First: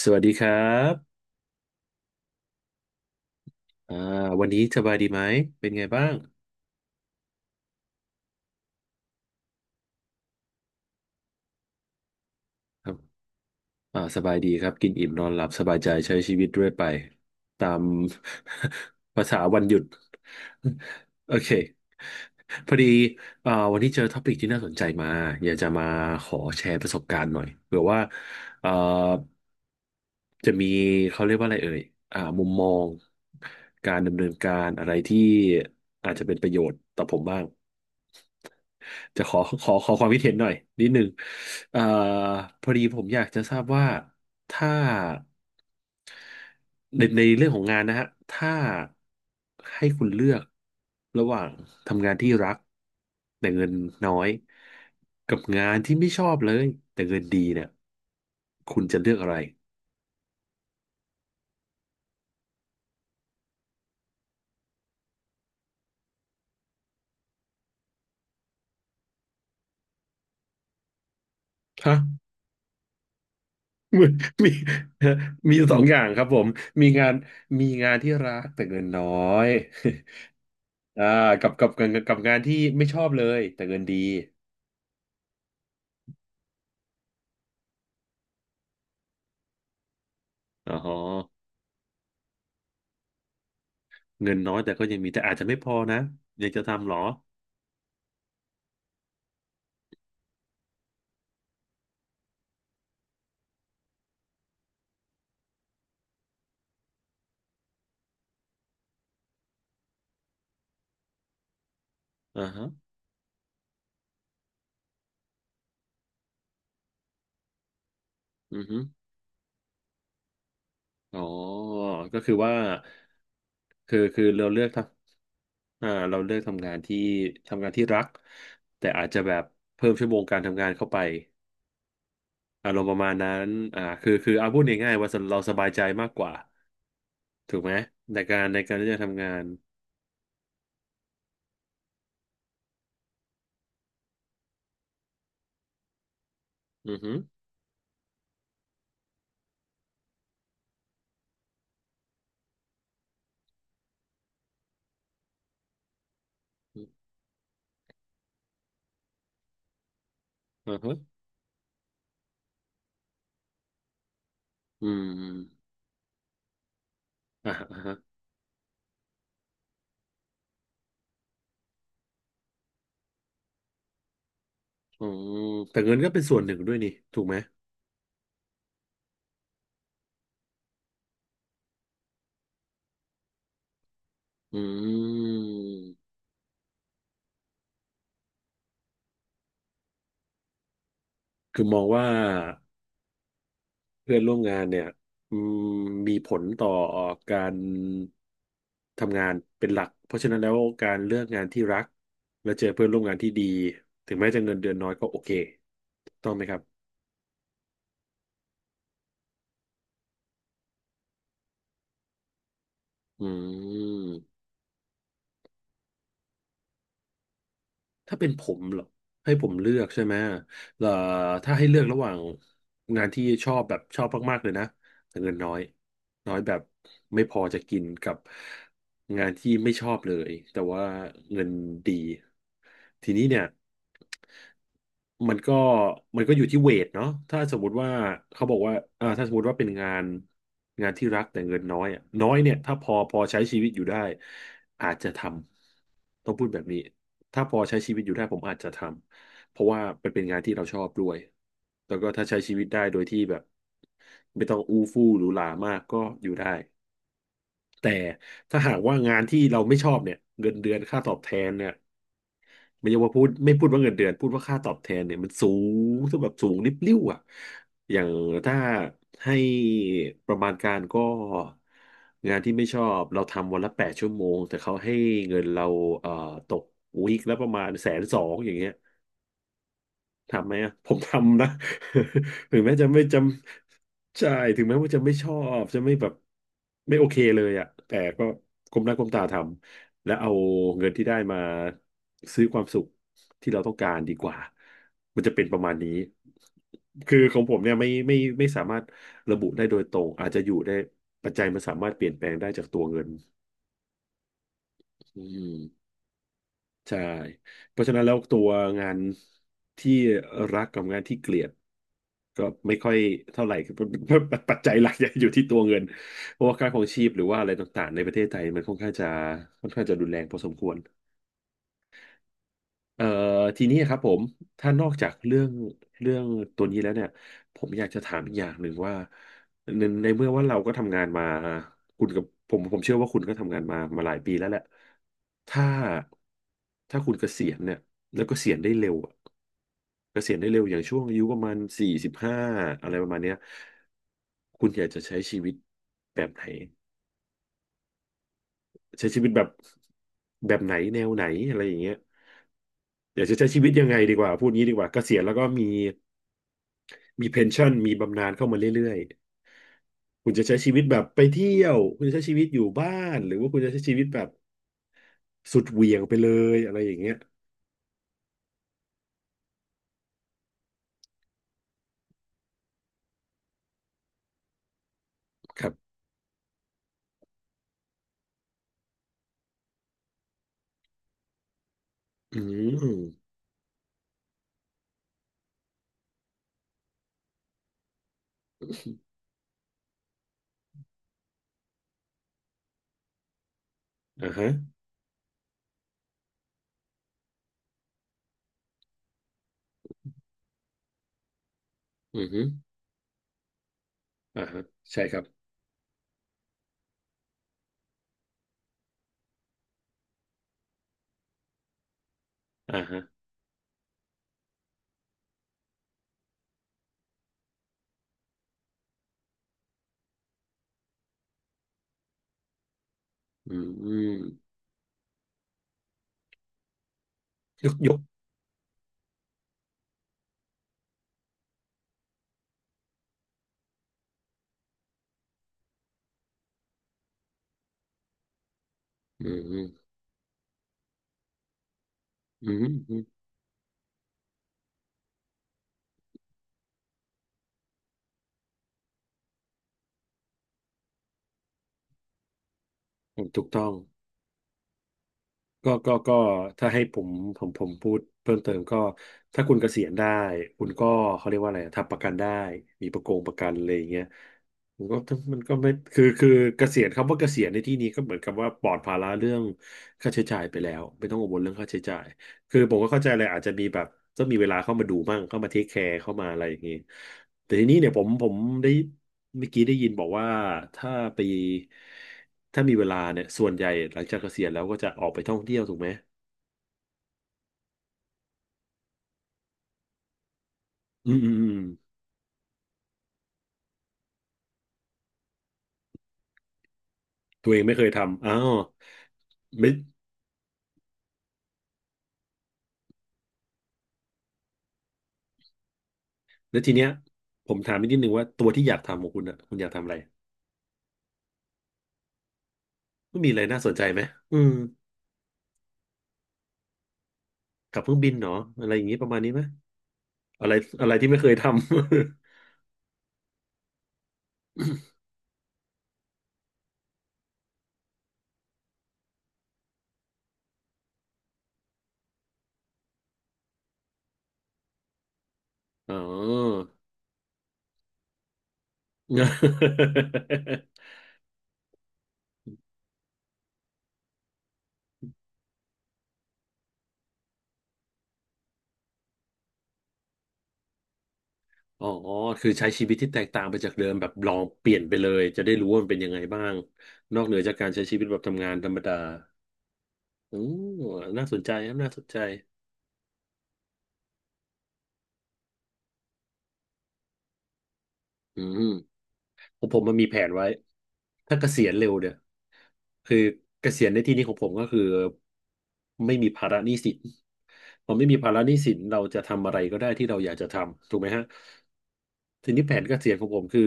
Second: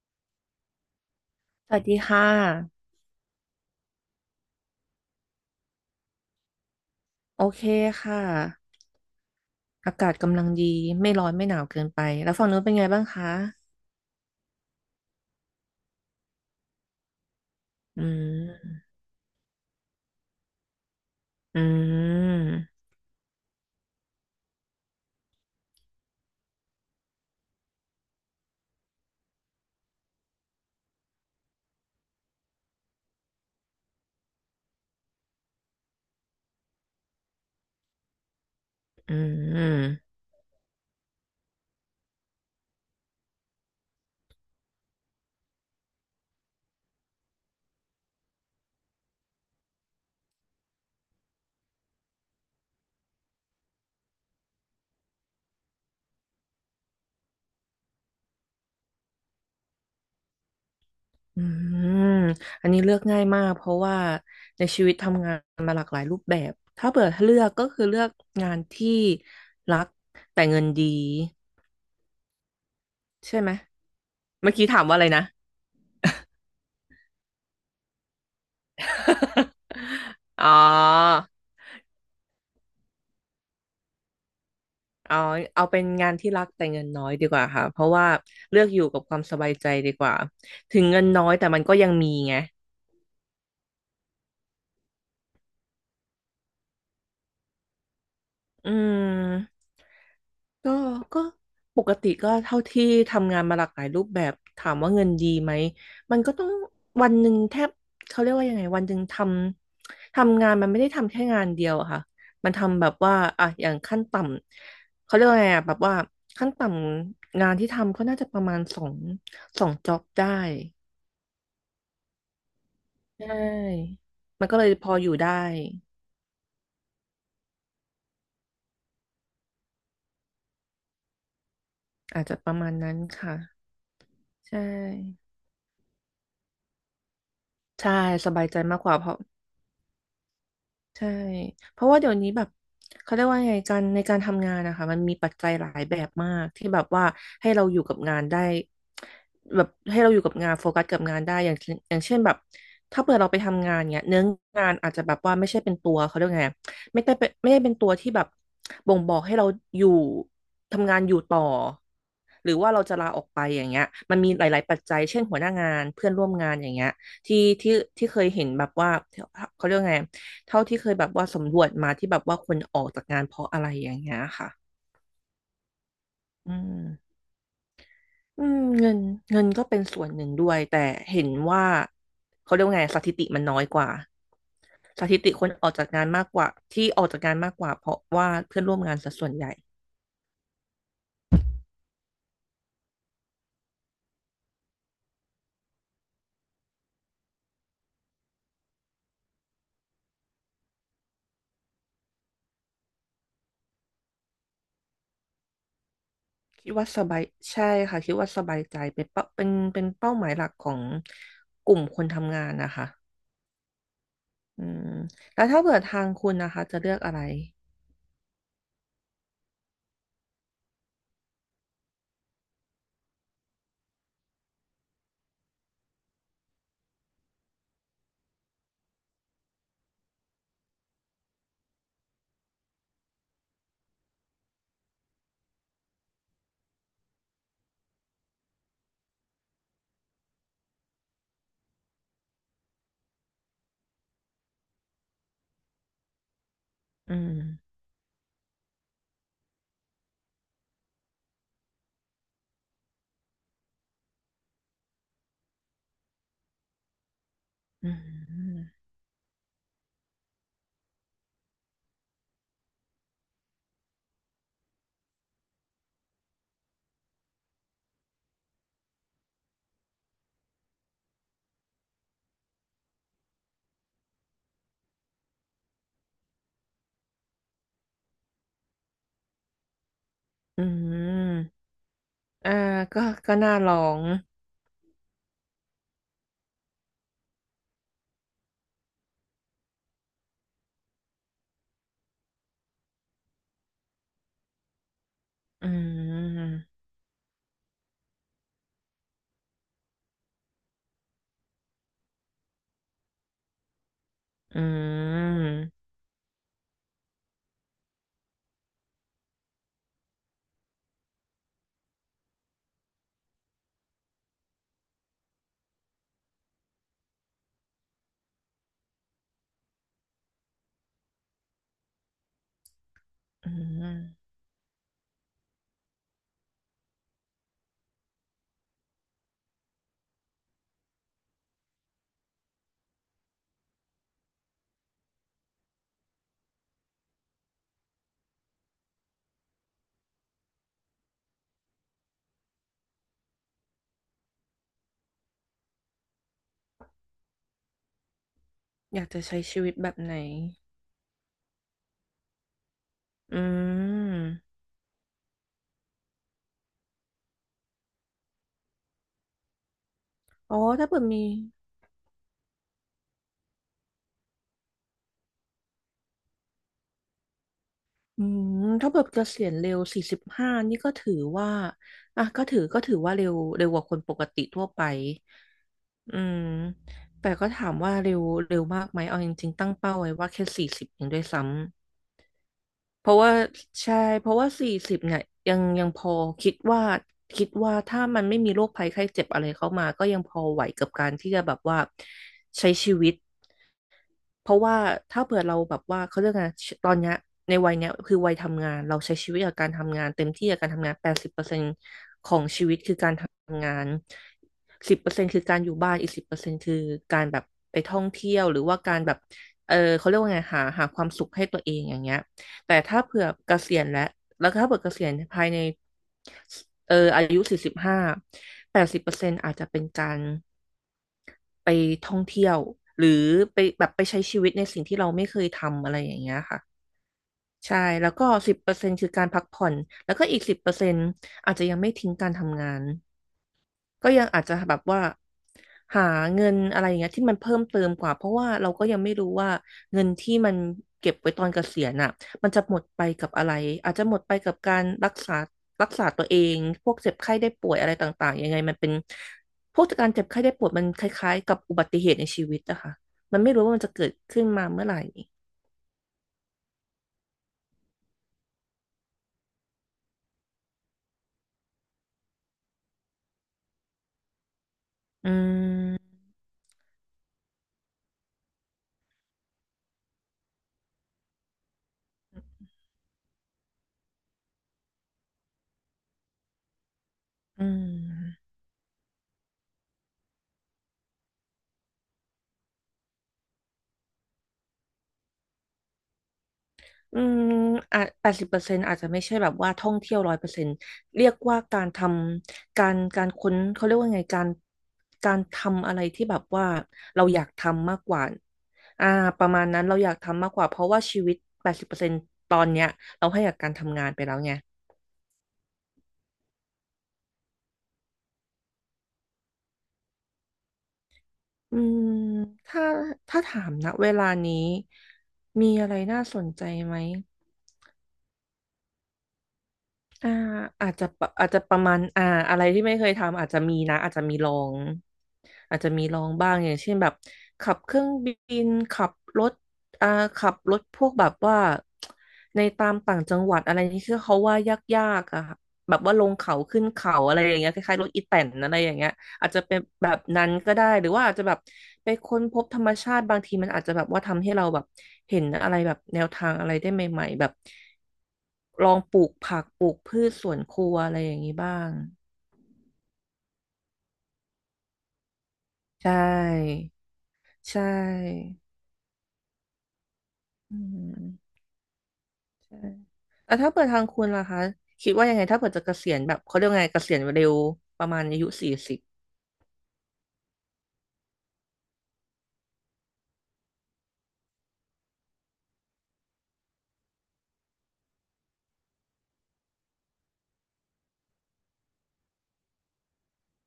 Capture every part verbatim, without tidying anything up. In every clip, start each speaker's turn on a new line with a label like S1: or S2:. S1: สวัสดีครับ
S2: สวัสดีค่ะ
S1: อ่าวันนี้สบายดีไหมเป็นไงบ้าง
S2: โอเคค่ะอากาศกำลังดีไม่ร้อนไม่หนาวเกินไปแล้วฝั่งนู้นเป็น
S1: ค
S2: ไง
S1: รับ
S2: บ้างคะ
S1: อ่าสบายดีครับ กินอิ่มนอนหลับสบายใจใช้ชีวิตด้วยไปตาม
S2: อืม
S1: ภาษาวันหยุด โอเค
S2: อื
S1: พอ
S2: ม
S1: ดีอ่าวันนี้เจอท็อปิกที่น่าสนใจมาอยากจะมาขอแชร์ประสบการณ์หน่อยเผื่อว่าอ่าจะมีเขาเรียกว่าอะไรเอ่ยอ่ามุมมองการดำเนินการอะไรที่อาจจะเป็นประโยชน์ต่อผมบ้าง
S2: อื
S1: จะขอขอขอ
S2: ม
S1: ความคิดเห็นหน่อยนิดนึงเอ่อพอดีผมอยากจะทราบว่าถ้าในในเรื่องของงานนะฮะถ้าให้คุณเลือกระหว่างทำงานที่รักแต่เงินน้อยกับงานที่ไม่ชอบเลยแต่เงินดีเนี่ยคุณจะเลือกอะไร
S2: อืมอันนี้เลือกง่ายมากเพราะว่าในชีวิตทำงานมาหลากหลายรูปแบบถ้าเปิดเลือกก็คือเลือกงานที่รักแต่เงินดี
S1: ฮะ
S2: ใช่ไหม
S1: มีมี
S2: เมื่อกี้ถามว่าอะไรนะ
S1: มีสองอย่างครับผมมีงานมีงานที่รักแต่เงินน้อย
S2: อ๋
S1: อ่า
S2: อ
S1: กับกับกับกับงานที่ไม่ชอบเลยแต่เงินดี
S2: อ๋อเอาเป็นงานที่รักแต่เงินน้อยดีกว่าค่ะเพราะว่าเลือกอยู่กับความสบายใจดีกว่า
S1: อ๋
S2: ถึง
S1: อ
S2: เงินน้อยแต่มันก็ยังมีไง
S1: เงินน้อยแต่ก็ยังมีแต่อาจจะไม่พอนะอยากจะทำเหรอ
S2: อืมก็ก็ปกติก็เท่าที่ทำงานมาหลากหลายรูปแบบถามว่าเงินดีไหมมันก็ต้องวันหนึ่งแทบเขาเรียกว่ายังไงวันหนึ่งทำทำงานมันไม่ได้ทำแค่งานเดียวอะค่ะ
S1: อ่า
S2: มัน
S1: ฮะ
S2: ทำแบบว่าอ่ะอย่างขั้นต่ำเขาเรียกว่าไงอะแบบว่าขั้นต่ำงานที่ทำก็น่าจะประมา
S1: อื
S2: ณ
S1: อฮึ
S2: สองสองจ็อบได้
S1: อ๋อก็คือว่า
S2: ใช
S1: คื
S2: ่
S1: อคือ
S2: มั
S1: เรา
S2: นก็
S1: เลื
S2: เล
S1: อก
S2: ย
S1: ท
S2: พออยู่ได้
S1: ำอ่าเราเลือกทำงานที่ทำงานที่รักแต่อาจจะแบบเพิ่มชั่วโมงการทำงานเข้าไป
S2: อาจจะประมา
S1: อา
S2: ณ
S1: รมณ์ป
S2: นั้น
S1: ระมาณนั้
S2: ค่ะ
S1: นอ่าคือคือเอา
S2: ใช
S1: พูดง่ายๆว่า
S2: ่
S1: เราสบายใจมากกว่าถูกไหม
S2: ใช่
S1: ใน
S2: ส
S1: กา
S2: บา
S1: ร
S2: ยใจ
S1: ในการ
S2: มากก
S1: ที่
S2: ว่า
S1: จะ
S2: เพราะ
S1: ทำงาน
S2: ใช่เพราะว่าเดี๋ยวนี้แบบเขาเรียกว่าไงการในการทำงานนะคะมันมีปัจจัยหลายแบบมากที่แบบ
S1: อือ
S2: ว่า
S1: ฮึ
S2: ให้เราอยู่กับงานได้แบบให้เราอยู่กับงานโฟกัสกับงานได้อย่างเช่นอย่างเช่นแบบถ้าเผื่อเราไปทำงานเนี้ยเนื้องานอาจจะแบบว่าไม่ใช่เป็นตัวเขาเรียกไงไม่ได้เป็นไม่ได้เป็นตัวที่แบบบ่งบอกให้เราอยู่
S1: อือฮึ
S2: ทำงานอยู่ต่อหรือว่าเราจะลาออกไปอย่างเงี้ยมันมีหลายๆปัจ
S1: อื
S2: จั
S1: ม
S2: ยเช่
S1: อ
S2: น
S1: ม
S2: หัวหน้างานเพื่อนร่วมงานอย่างเงี้ยที่
S1: อ่า
S2: ที่
S1: ฮะ
S2: ที่เคยเห็นแบบว่าเขาเรียกว่าไง เท่าที่เคยแบบว่าสำรวจมาที่แบบว่าคนออกจากงานเพราะอะไรอย่างเงี้ยค่ะ
S1: อืมแต่เงินก็เป็นส่วนห
S2: อื
S1: นึ่งด้วยนี่
S2: ม
S1: ถูกไหม
S2: อืมเงินเงินก็เป็นส่วนหนึ่งด้วยแต่เห็นว่าเขาเรียกว่าไงสถิติมันน้อยกว่า
S1: อื
S2: สถิติคนออกจากงาน
S1: ม
S2: มากกว่าที่ออกจากงานมากกว่าเพราะว่าเพื่อนร่วมงานสะส่วนใหญ่
S1: คือมองว่าเพื่อนร่วมงานเนี่ยอืมมีผลต่อการทำงานเป็นหลักเพราะฉะนั้นแล้วการเลือกงานที่รักและเจอเพื่อนร่วมงานที่ดีถึงแม้จะเงินเดือนน้อยก็โอเคถูกต้องไหมครั
S2: คิด
S1: บ
S2: ว่าสบายใช่ค่ะคิดว่าสบายใจเป็นเป้าเป็นเป็นเป้าหมายหลักของกลุ่มคนทำงานนะคะ
S1: อืม
S2: อืมแล้วถ้าเกิดทางคุณนะคะจะเลือกอะไร
S1: ถ้าเป็นผมเหรอให้ผมเลือกใช่ไหมเอ่อถ้าให้เลือกระหว่างงานที่ชอบแบบชอบมากๆเลยนะแต่เงินน้อยน้อยแบบไม่พอจะกินกับ งานที่ไม่ชอบเลยแต่ว่าเงินดีทีนี้เนี่ยมันก็มันก็อยู่ที่เวทเนาะถ้าสมมุติว่าเขาบอกว่าอ่าถ้าสมมติว่าเป็นงานงานที่รักแต่เงินน้อยอะน้อยเนี่ยถ้าพอพอใช้ชีวิตอยู่ได้อาจจะทำต้องพูดแบบนี้
S2: อืม
S1: ถ้าพอใช้ชีวิตอยู่ได้ผมอาจจะทำเพราะว่ามันเป็นงานที่เราชอบด้วยแล้วก็ถ้าใช้ชีวิตได้โดยที่แบบไม่ต้องอู้ฟู่หรูหรามากก็อยู่ได้ แต่
S2: อื
S1: ถ้า
S2: ม
S1: หากว่างานที่เราไม่ชอบเนี่ยเงินเดือนค่าตอบแทนเนี่ยไม่ใช่ว่าพูดไม่พูดว่าเงินเดือนพูดว่าค่าตอบแทนเนี่ยมันสูงถ้าแบบสูงริบลิ่วอ่ะอย่างถ้าให้ประมาณการก็งานที่ไม่ชอบเราทำวันละแปดชั่วโมงแต่เขาให้เงินเราเอ่อตกวีคละประมาณแสนสองอย่างเงี้ย ทำไหม
S2: อื
S1: อ่ะผมทำนะ
S2: ม อ่า
S1: ถึงแม้จะไม่
S2: ก็
S1: จ
S2: ก็น่าลอง
S1: ำใช่ถึงแม้ว่าจะไม่ชอบจะไม่แบบไม่โอเคเลยอ่ะแต่ก็ก้มหน้าก้มตาทำและเอาเงินที่ได้มาซื้อความสุขที่เราต้องการดีกว่ามันจะเป็นประ
S2: อื
S1: มาณนี้
S2: ม
S1: คือของผมเนี่ยไม่ไม่ไม่สามารถระบุได้โดยตรงอาจจะอยู่ได้ปัจจัยมันสามารถเปลี่ยนแปลงได้จากตัวเงิน
S2: อื
S1: อื
S2: ม
S1: ม ใช่เพราะฉะนั้นแล้วตัวงานที่รักกับงานที่เกลียดก็ไม่ค่อยเท่าไหร่คือ ปัจจัยหลักยังอยู่ที่ตัวเงินเพราะว่าค่าครองชีพหรือว่าอะไรต่างๆในประเทศไทยมันค่อนข้างจะค่อนข้างจะรุนแรงพอสมควร เอ่อ
S2: อื
S1: ทีนี้ครับผม
S2: ม
S1: ถ้านอกจากเรื่องเรื่องตัวนี้แล้วเนี่ยผมอยากจะถามอีกอย่างหนึ่งว่าในในเมื่อว่าเราก็ทำงานมาคุณกับผมผมเชื่อว่าคุณก็ทำงานมามาหลายปีแล้วแหละถ้าถ้าคุณเกษียณเนี่ยแล้วเกษียณได้เร็วอะเกษียณได้เร็วอย่างช่วงอายุประมาณสี่สิบห้าอะไรประมาณเนี้ยคุณอยากจะใช้ชีวิตแบบไหน
S2: อยา
S1: ใช้
S2: ก
S1: ชี
S2: จะ
S1: วิต
S2: ใช้
S1: แบบ
S2: ชีวิตแบบไหน
S1: แบบไหนแนวไหนอะไรอย่างเงี้ย อยากจะ
S2: อื
S1: ใช้ชีวิตยังไงดีกว่าพูด
S2: ม
S1: งี้ดีกว่าเกษียณแล้วก็มีมีเพนชั่นมีบำนาญเข้ามาเรื่อยๆคุณจะ
S2: อ๋
S1: ใช้
S2: อ
S1: ชีวิต
S2: ถ้า
S1: แบ
S2: เกิด
S1: บ
S2: มี
S1: ไปเที่ยวคุณจะใช้ชีวิตอยู่บ้านหรือว่าคุณจะใช้ชีวิตแบบสุดเหวี่ยงไปเลยอะไรอย่างเงี้ย
S2: อืมถ้าเกิดเกษียณเร็วสี่สิบห้านี่ก็ถือว่าอ่ะก็ถือก็ถือว่าเร็วเร็วกว่าคนปกติทั่วไป
S1: ครับ
S2: อืมแต่ก็ถามว่าเร็วเร็วมากไหมเอาจริงๆตั้งเป้าไว้ว่าแค่สี่สิบเองด้วยซ้ำ
S1: อื
S2: เพราะว่า
S1: ม
S2: ใช่เพราะว่าสี่สิบเนี่ยยังยังพอคิดว่าคิดว่าถ้ามันไม่มีโรคภัยไข้เจ็บอะไรเข้ามาก็ยังพอไหวกับการที่จะแบบว่าใช้ชีวิต
S1: อ่าฮะ
S2: เพราะว่าถ้าเผื่อเราแบบว่าเขาเรียกไงตอนเนี้ยในวัยเนี้ยคือวัยทำงานเราใช้ชีวิตกับการทำงานเต็มที่กับการทำงานแปดสิบเปอร์เซ็นต์
S1: อื
S2: ของ
S1: ม
S2: ชีวิตคือการทำงาน
S1: อ่าฮะ
S2: สิบ
S1: ใช่
S2: เปอ
S1: ค
S2: ร์
S1: รั
S2: เซ็
S1: บ
S2: นต์คือการอยู่บ้านอีกสิบเปอร์เซ็นต์คือการแบบไปท่องเที่ยวหรือว่าการแบบเออเขาเรียกว่าไงหาหาความสุขให้ตัวเองอย่างเงี้ยแต่
S1: อ่า
S2: ถ้า
S1: ฮะ
S2: เผื่อเกษียณแล้วแล้วถ้าเผื่อเกษียณภายในเอออายุสี่สิบห้าแปดสิบเปอร์เซ็นต์อาจจะเป็นการ ไปท่องเที่ยวหรือ
S1: อื
S2: ไปแบบไปใช้ชีวิ
S1: ม
S2: ตในสิ่งที่เราไม่เคยทำอะไรอย่างเงี้ยค่ะ
S1: ยก
S2: ใช่
S1: ยก
S2: แล้วก็สิบเปอร์เซ็นต์คือการพักผ่อนแล้วก็อีกสิบเปอร์เซ็นต์อาจจะยังไม่ทิ้งการทำงาน ก็ยังอาจจะแบบว่าหาเงินอะไรอย่างเงี้ยที่มันเพิ่มเติมกว่าเพราะว่าเราก็ยังไม่
S1: อื
S2: รู้
S1: ม
S2: ว่า
S1: อื
S2: เงินที่มันเก็บไว้ตอนเกษียณอ่ะ
S1: ม
S2: มันจะหมด
S1: อื
S2: ไป
S1: ม
S2: กับอะไรอาจจะหมดไปกับการรักษารักษาตัวเองพวกเจ็บไข้ได้ป่วยอะไรต่างๆยังไงมันเป็นพวกการเจ็บไข้ได้ป่วยมันคล้ายๆกับอุบัติเหตุในชีวิตอะค่ะมัน
S1: ถูก
S2: ไม่รู้
S1: ต้อง
S2: ว่ามันจะเกิดขึ้นมาเมื่อไหร่
S1: ก็ก็ก็ถ้าให้ผมผมผมพูดเพิ่มเติมก็ถ้าคุณเกษียณได้ คุณก็เขาเรียกว่าอะไรทำประกันได้มีประกงประกันอะไรอย่างเงี้ยมันก็
S2: อื
S1: มันก็ไม่คือ
S2: ม
S1: คือเกษียณคำว่าเกษียณในที่นี้ก็เหมือนกับว่าปลอดภาระเรื่องค่าใช้จ่ายไปแล้วไม่ต้องกังวลเรื่องค่าใช้จ่ายคือผมก็เข้าใจเลยอาจจะมีแบบต้องมีเวลาเข้ามาดูบ้างเข้ามาเทคแคร์เข้ามาอะไรอย่างงี้แต่ที
S2: อื
S1: นี้เนี่ยผมผม
S2: ม
S1: ได้ เมื่อกี้ได้ยินบอกว่าถ้าไปถ้ามีเวลาเนี่ยส่วนใหญ่หลังจากเกษียณแล้วก็จะออกไปท่องเที่ยวถูกไหม
S2: อืมอ่ะแปดสิบเปอร์เซ็นต์อาจจะไม่ใช่แบบว่าท่องเที่ยวร้อยเปอร์เซ็นต์
S1: อืม
S2: เรี
S1: อื
S2: ย
S1: ม
S2: ก
S1: อืม
S2: ว่าการทำการการค้นเขาเรียกว่าไงการการทำอะไรที่แบบว่าเราอยา
S1: ตั
S2: ก
S1: วเองไม่เคย
S2: ทำมากกว่า
S1: ทำอ้าว
S2: อ่าประมาณ
S1: ไม่
S2: นั้นเราอยากทำมากกว่าเพราะว่าชีวิตแปดสิบเปอร์เซ็นต์ตอนเนี้ยเราให้กับการทำงานไปแล้วไง
S1: แล้วทีเนี้ยผมถามอีกนิดนึงว่าตัวที่อยากทำของคุณอ่ะคุณอยากทำอะไร
S2: อืมถ้า
S1: ไม่มีอะ
S2: ถ้า
S1: ไรน่า
S2: ถา
S1: ส
S2: ม
S1: นใจ
S2: นะ
S1: ไหม
S2: เวลา
S1: อืม
S2: นี้มีอะไรน่าสนใจไหม
S1: กับเครื่องบินเหรออะไรอย่างงี้ประมาณนี้ไหม
S2: อ่า
S1: อะไรอะ
S2: อา
S1: ไร
S2: จจะ
S1: ที่ไม่เค
S2: ปะ
S1: ยท
S2: อาจจะประมาณอ่าอะไรที่ไม่เคยทำอาจจะมีนะอาจจะมีลองอาจจะมีลองบ้างอย่างเช่นแบบขับเครื่องบินขับรถอ่าขับรถพวกแบบว่าในตามต่างจังหวัดอะไรนี่คือเขาว่ายากๆอะค่ะ
S1: ำ อ๋
S2: แบบว่าลงเขา
S1: อ
S2: ขึ้นเขาอะไรอย่างเงี้ยคล้ายๆรถอีแตนอะไรอย่างเงี้ย อาจจะเป็นแบบนั้นก็ ได้ หรือว่าอาจจะแบบไปค้นพบธรรมชาติบางทีมันอาจจะแบบว่าทำให้เราแบบเห็นอะไรแบบแนวทางอะไรได้ใหม่ๆแบบลองปลูกผักปลูกพืชสวนครัวอะไรอย่างนี้บ้า
S1: อ๋อ
S2: ง
S1: คือใช้ชีวิตที่แตกต่างไปจากเดิมแบบลองเปลี่ยนไปเลยจะได้รู้ว่ามันเป็นยัง
S2: ใช่
S1: ไงบ้างนอกเหนือจากการ
S2: ใช่
S1: ใช้ชีวิตแบบทำงานธรรมดาอืม
S2: อื
S1: น่าสนใจ
S2: ม
S1: ครับน่าสนใจ
S2: ใช่แล้วถ้าเปิดทางคุณล่ะคะคิดว่ายังไงถ้าเปิดจะเกษียณแบบเขาเรียกว่าไงเกษียณเร็วประมาณอา
S1: อื
S2: ยุ
S1: ม
S2: สี่สิบ
S1: ผมผมมันมีแผนไว้ถ้าเกษียณเร็วเนี่ยคือเกษียณในที่นี้ของผมก็คือไม่มีภาระหนี้สินพอไม่มีภาระหนี้สินเราจะทำอะไรก็ได้ที่เราอยากจะทำถูกไหมฮะทีนี้แผนเกษียณของผมคือ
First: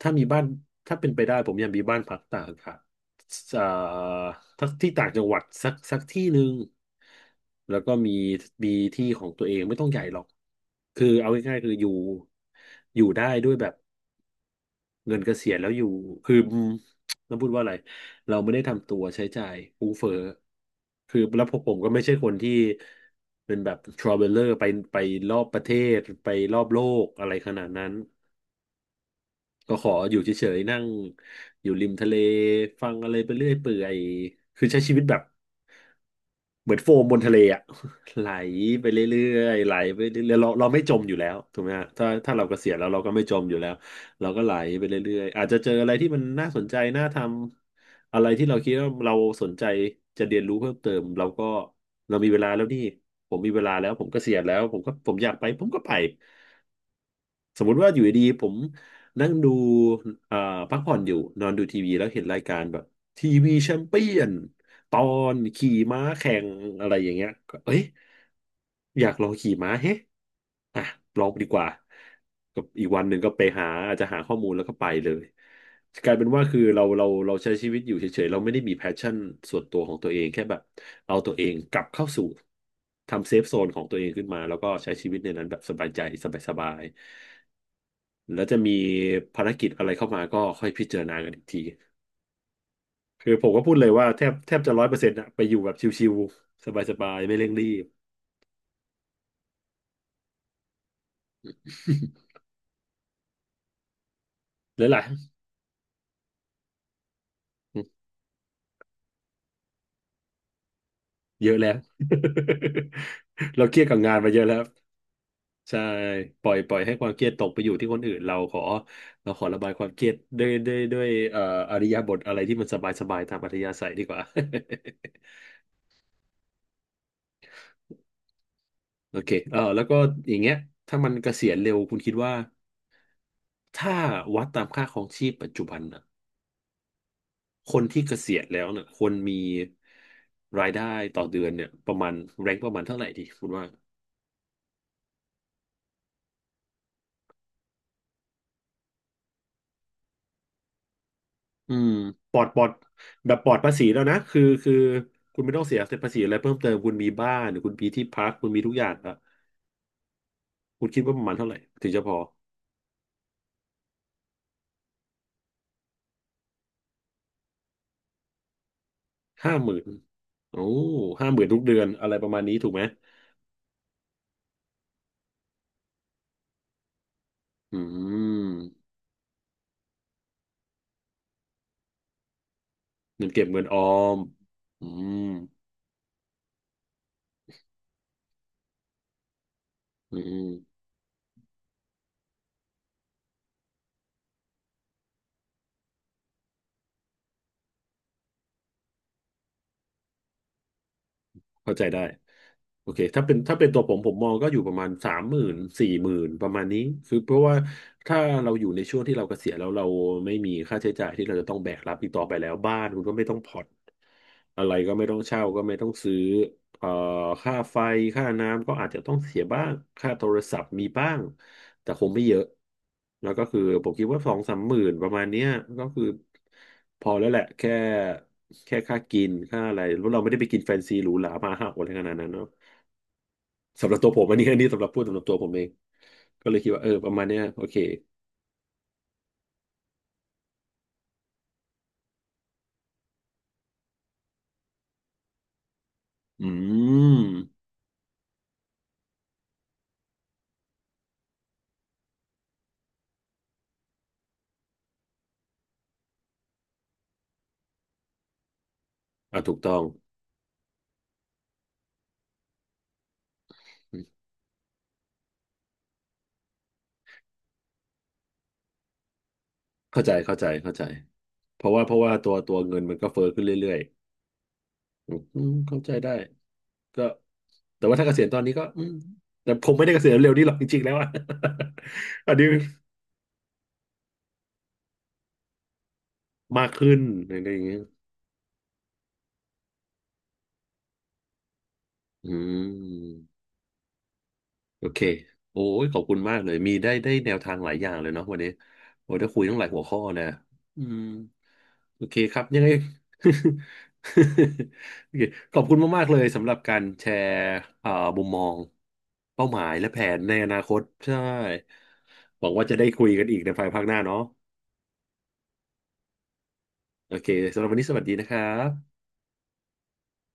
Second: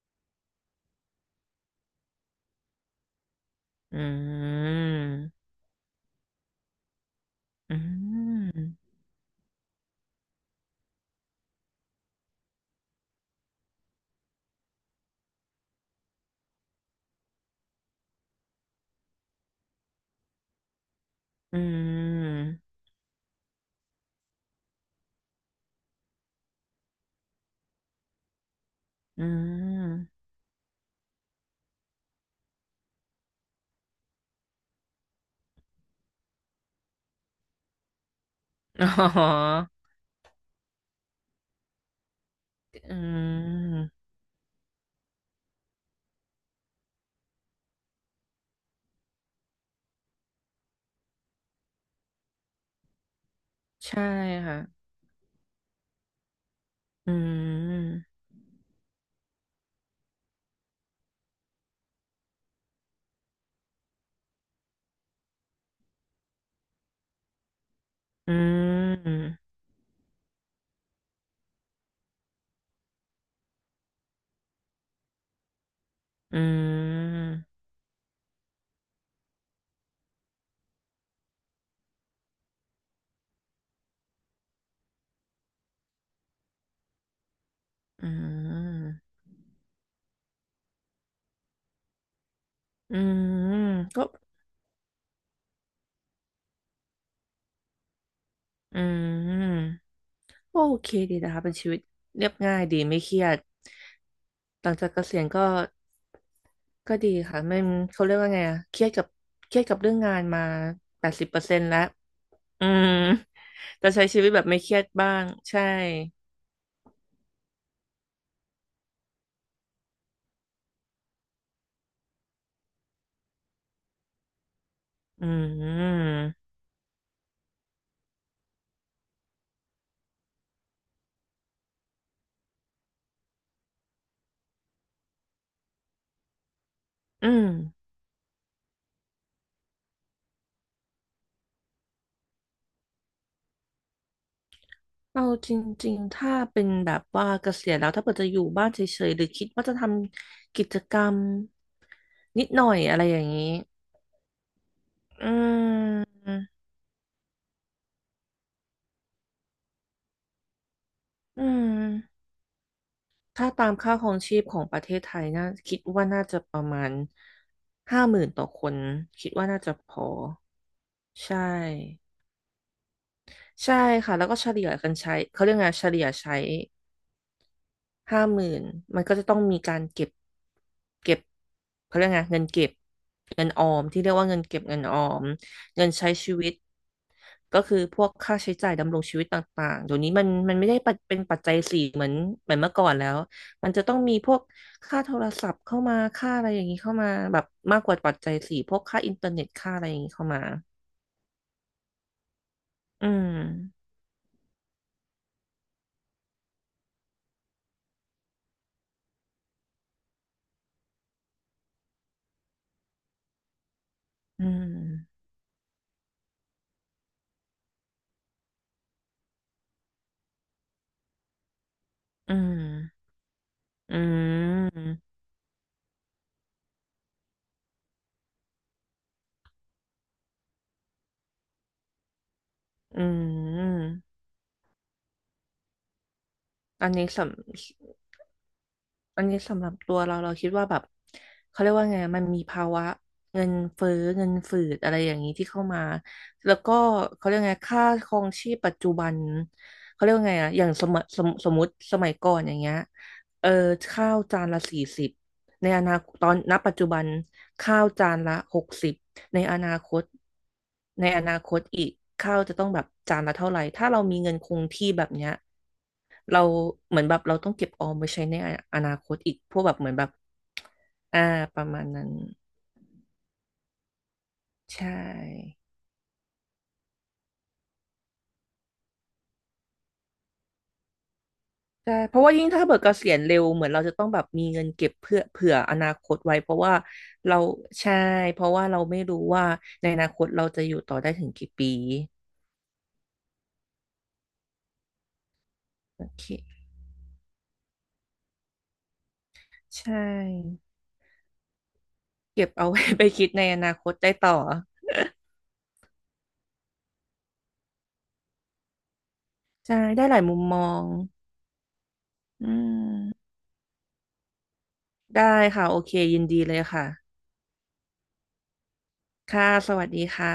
S1: ถ้ามีบ้านถ้าเป็นไปได้ผมอยากมีบ้านพักตากอากาศอ่า
S2: อื
S1: ทักที่ต่างจังหวัด
S2: ม
S1: สักสักที่หนึ่ง
S2: อื
S1: แล้วก็มีมี
S2: ม
S1: ที่ของตัวเองไม่ต้องใหญ่หรอกคือเอาง่ายๆคืออยู่อยู่ได้ด้วยแบบเงินเกษียณแล้วอยู่คืออืมเราพูดว่าอะไรเราไม่ได้ทำตัวใช้จ่ายฟุ่มเฟือยคือแล้วพ
S2: อื
S1: วกผมก็ไม่ใช่คน
S2: ม
S1: ที่เป็นแบบทราเวลเลอร์ไปไปรอบประเทศไปรอบโลกอะไรขนาดนั้น
S2: อื
S1: ก็ขออยู่
S2: ม
S1: เฉยๆนั่งอยู่ริมทะเลฟังอะไรไปเรื่อยเปื่อยคือใช้ชีวิตแบบเหมือนโฟมบนทะเลอะ ไหลไป
S2: อ๋
S1: เรื่อย
S2: อ
S1: ๆไหลไปเรื่อยๆเราเราไม่จมอยู่แล้วถูกไหมฮะถ้าถ้าเราเกษียณแล้ว
S2: อื
S1: เราก็ไม่จมอยู่แล้ว
S2: ม
S1: เราก็ไหลไปเรื่อยๆอาจจะเจออะไรที่มันน่าสนใจน่าทำอะไรที่เราคิดว่าเราสนใจจะเรียนรู้เพิ่มเติมเราก็เรามีเวลาแล้วนี่ผมมีเวลาแล้ว
S2: ใช่
S1: ผมเกษียณแล้
S2: ค่ะ
S1: วผมก็ผมอยากไปผมก็ไป
S2: อื
S1: สมมุติว่าอยู่
S2: ม
S1: ดีๆผมนั่งดูเอ่อพักผ่อนอยู่นอนดูทีวีแล้วเห็นรายการแบบทีวีแชมเปี้ยนตอนขี่ม้าแข่งอะไรอย่างเงี้ยก็เอ้ย
S2: อื
S1: อยากลอ
S2: ม
S1: งขี่ม้าเฮ้อ่ะลองดีกว่าก็อีกวันหนึ่งก็ไปหาอาจจะหาข้อมูลแล้วก็ไปเลยกลายเป็น
S2: อื
S1: ว่าคือเราเรา
S2: ม
S1: เราใช้ชีวิตอยู่เฉยๆเราไม่ได้มีแพชชั่นส่วนตัวของตัวเองแค่แบบเอาตัวเองกลับเข้าสู่ทำเซฟโซนของตัวเองขึ้นมาแล้วก็ใช้ชีวิตในนั้นแบบสบายใจสบายๆ
S2: อื
S1: แล้วจะมี
S2: ม
S1: ภารกิจอะไรเข้ามาก็ค่อยพิจารณากันอีกที
S2: อื
S1: คือผม
S2: ม
S1: ก็พูดเลย
S2: ก็
S1: ว่าแทบแทบจะร้อยเปอร์เซ็นต์อะไปอยู่แบบชิวๆสบายๆไม่เร่งรีบ
S2: อืมโอเคดีนะคะเป็นชีวิตเรียบ ง่ายดีไม่เครียดหลัง
S1: แล้
S2: จา
S1: ว
S2: กเก
S1: ล่ะ
S2: ษียณก็ก็ดีค่ะไม่เขาเรียกว่าไงอะเครียดกับเครียดกับเรื่องงานมาแปดสิบเปอ
S1: เย
S2: ร์เซ็
S1: อะ
S2: น
S1: แล้
S2: ต์
S1: ว
S2: แล้วอืม
S1: เราเครีย
S2: แต่
S1: ดกับ
S2: ใช้
S1: งา
S2: ชี
S1: น
S2: วิต
S1: มาเย
S2: แบ
S1: อะ
S2: บ
S1: แล้
S2: ไม่
S1: ว
S2: เครียดบ้างใช่
S1: ใช่ปล่อยปล่อยให้ความเครียดตกไปอยู่ที่คนอื่นเราขอเราขอระบายความเครียดด้วยด้วยด้วยเอ่ออริยบทอะไรที่มันสบายสบายตามอัธยาศัยดีกว่า
S2: อื ม
S1: โอเคเออแล้วก็อย่างเงี้ยถ้ามันเกษียณเร็วคุณคิดว่าถ้าวัดตามค่าครองชีพปัจจุบันอะ
S2: อืม
S1: คนที่เกษียณแล้วเนี่ยควรมีรายได้ต่อเดือนเนี่ยประมาณแรงประมาณเท่าไหร่ดีคุณว่า
S2: เอาจริงๆ ถ้าเป็นแบบว่าเกษียณแล้วถ้าเกิดจะอยู่บ้านเฉยๆหรือคิดว่าจะทำกิจกรรม
S1: อืมปลอ
S2: นิ
S1: ด
S2: ด
S1: ปล
S2: ห
S1: อ
S2: น่
S1: ด
S2: อยอะไรอย่าง
S1: แบบปล
S2: นี้
S1: อดภาษีแล้วนะคือคือ
S2: อื
S1: คุณไม่ต้องเสียภาษี
S2: ม
S1: อะไรเพิ่มเติมคุณมีบ้านหรือคุณมีที่พักคุณมีทุกอย่างแล้วคุณคิดว่าประมาณ
S2: อื
S1: เท่าไหร่ถึงจะพอ
S2: มถ้าตามค่าครองชีพของประเทศไทยน่าคิดว่าน่าจะประมาณห้าหมื่นต่อคนคิดว่า
S1: ห้า
S2: น่า
S1: ห
S2: จะ
S1: มื่น
S2: พอ
S1: โอ้ห้า
S2: ใช
S1: หมื่นทุกเดือน
S2: ่
S1: อะไรประมาณนี้ถูกไหม
S2: ใช่ค่ะแล้วก็เฉลี่ยกันใช้เขาเรียกไงเฉลี่ยใช้
S1: อื
S2: ห้าหมื่น
S1: ม
S2: มันก็จะต้องมีการเก็บ เก็บเขาเรียกไงเงินเก็บ
S1: เงินเก็
S2: เงิ
S1: บ
S2: น
S1: เงิ
S2: อ
S1: น
S2: อ
S1: ออ
S2: มที่เรีย
S1: ม
S2: กว่าเงินเก็บเงิน
S1: อื
S2: ออม
S1: ม
S2: เงินใช้ชีวิต ก็คือพวกค่าใช้จ่ายดำรงชีวิตต่างๆเดี๋ยวนี้
S1: อื
S2: มันมันไม่ได้
S1: ม
S2: ปัจเป็นปัจจัยสี่เหมือนเหมือนเมื่อก่อนแล้วมันจะต้องมีพวกค่าโทรศัพท์เข้ามา ค่าอะไรอย่างนี้เข้ามาแบบมากกว่าปัจจัยสี่พวกค่าอินเทอร์เน็ตค่าอะไรอย่างนี้เข้ามา
S1: เข้าใจได้โอเค
S2: อื
S1: ถ้าเป็
S2: ม
S1: นถ้าเป็นตัวผมผมมองก็อยู่ประมาณสามหมื่นสี่หมื่นประมาณนี้คือเพราะว่าถ้าเราอยู่ในช่วงที่เราเกษียณแล้วเราไม่มีค่าใช้จ่ายที่เราจะต้องแบกรับอีกต่อไปแล้วบ้านคุณก็ไม่ต้องผ่อน
S2: อื
S1: อะไรก็ไม่ต้อง
S2: ม
S1: เช่าก็ไม่ต้องซื้อ เอ่อค่าไฟค่าน้ำก็อาจจะต้องเสียบ้าง ค่าโทรศัพท์มีบ้าง แต่คงไม่เย
S2: อื
S1: อะ
S2: ม
S1: แล้วก็คือผม
S2: อื
S1: คิดว่าสองสามหมื่
S2: ม
S1: นประมาณเนี้ยก็คือพอแล้วแหละแค่แค่ค่ากินค่าอะไรเพราะเราไม่ได้ไปกินแฟนซีหรูหรามาห้าโออะไรขนาดนั้นเนาะ
S2: อื
S1: สำหรับตัวผ
S2: ม
S1: มอันนี้ อันนี้สำหรับพูดสำหรับตัวผมเองก็เลยคิดว่า
S2: อั
S1: เอ
S2: น
S1: อป
S2: นี้
S1: ระมาณ
S2: สำ
S1: เนี้ยโอเค
S2: อันนี้สำหรับตัวเราเราคิดว่าแบบเขาเรียกว่าไงมันมีภาวะเงินเฟ้อเงินฝืดอะไรอย่างนี้ที่เข้ามา
S1: อื
S2: แล้วก็
S1: ม
S2: เขาเรียกไงค่าครองชีพปัจจุบันเขาเรียกว่าไงอะอย่างสมสมสมมติสมัยก่อนอย่างเงี้ยเออข้าวจานละสี่สิบในอนาคตตอนณปัจจุบันข้าวจานละหกสิบ
S1: อ่ะ
S2: ใน
S1: ถู
S2: อ
S1: ก
S2: นา
S1: ต้อง
S2: คตในอนาคตอีกข้าวจะต้องแบบจานละเท่าไหร่ถ้าเรามีเงินคงที่แบบเนี้ย เราเหมือนแบบเราต้องเก็บออมไว้ใช้ในออนาคตอีกพวกแบบเหมือน
S1: เข้า
S2: แบบ
S1: ใจเข้าใจเข้าใจ
S2: อ่าป
S1: เพ
S2: ระ
S1: ราะ
S2: มา
S1: ว่า
S2: ณ
S1: เพราะ
S2: นั้น
S1: ว่าตัวตัวเงินมันก็เฟ้อขึ้นเรื่อย
S2: ใช
S1: ๆอืม
S2: ่
S1: เข้าใจได้ก็ แต่ว่าถ้าเกษียณตอนนี้ก็อืมแต่ผมไม่ได้เกษียณเร็วนี่หรอกจริงๆแล้วอะ
S2: ใช่เพราะ
S1: อั
S2: ว่า
S1: นนี้
S2: ยิ่งถ้าเบิกเกษียณเร็วเหมือนเราจะต้องแบบมีเงินเก็บเพื่อเผื่ออนาคตไว้เพราะ
S1: มาก
S2: ว่า
S1: ขึ้น
S2: เรา
S1: อะไรอย่างเงี้ย
S2: ใช่เพราะว่าเราไม่รู้ว่าในอนาคตเราจะอยู่ต่อได้ถึงกี่ปี
S1: อืมโอเคโอ้ยขอบ
S2: โอ
S1: คุณ
S2: เค
S1: มากเลยมีได้ได้แนวทางหลายอย่างเลยเนาะวันนี้โอ้ยได้คุยตั้งหลายหั
S2: ใช
S1: วข้อนะ
S2: ่
S1: อืมโอเคครับ
S2: เก็บ
S1: ยัง
S2: เอา
S1: ไง
S2: ไว้ ไปคิดในอนาคตได้ต่อ
S1: โอเคขอบคุณมากๆเลยสำหรับการแชร์เอ่อมุมมองเป้าหมาย
S2: ใช่
S1: และแผ
S2: ได้ห
S1: น
S2: ลาย
S1: ใน
S2: มุม
S1: อ
S2: ม
S1: นา
S2: อ
S1: คต
S2: ง
S1: ใช่ห
S2: อื
S1: วังว่าจะได้คุยกัน
S2: ม
S1: อีกในภายภาคหน้าเนาะ
S2: ได้ค่ะโอเคยินดีเลยค่ะ
S1: โอเคสำหรับวันนี้สวัสดีนะครับ
S2: ค่ะสวัสดีค่ะ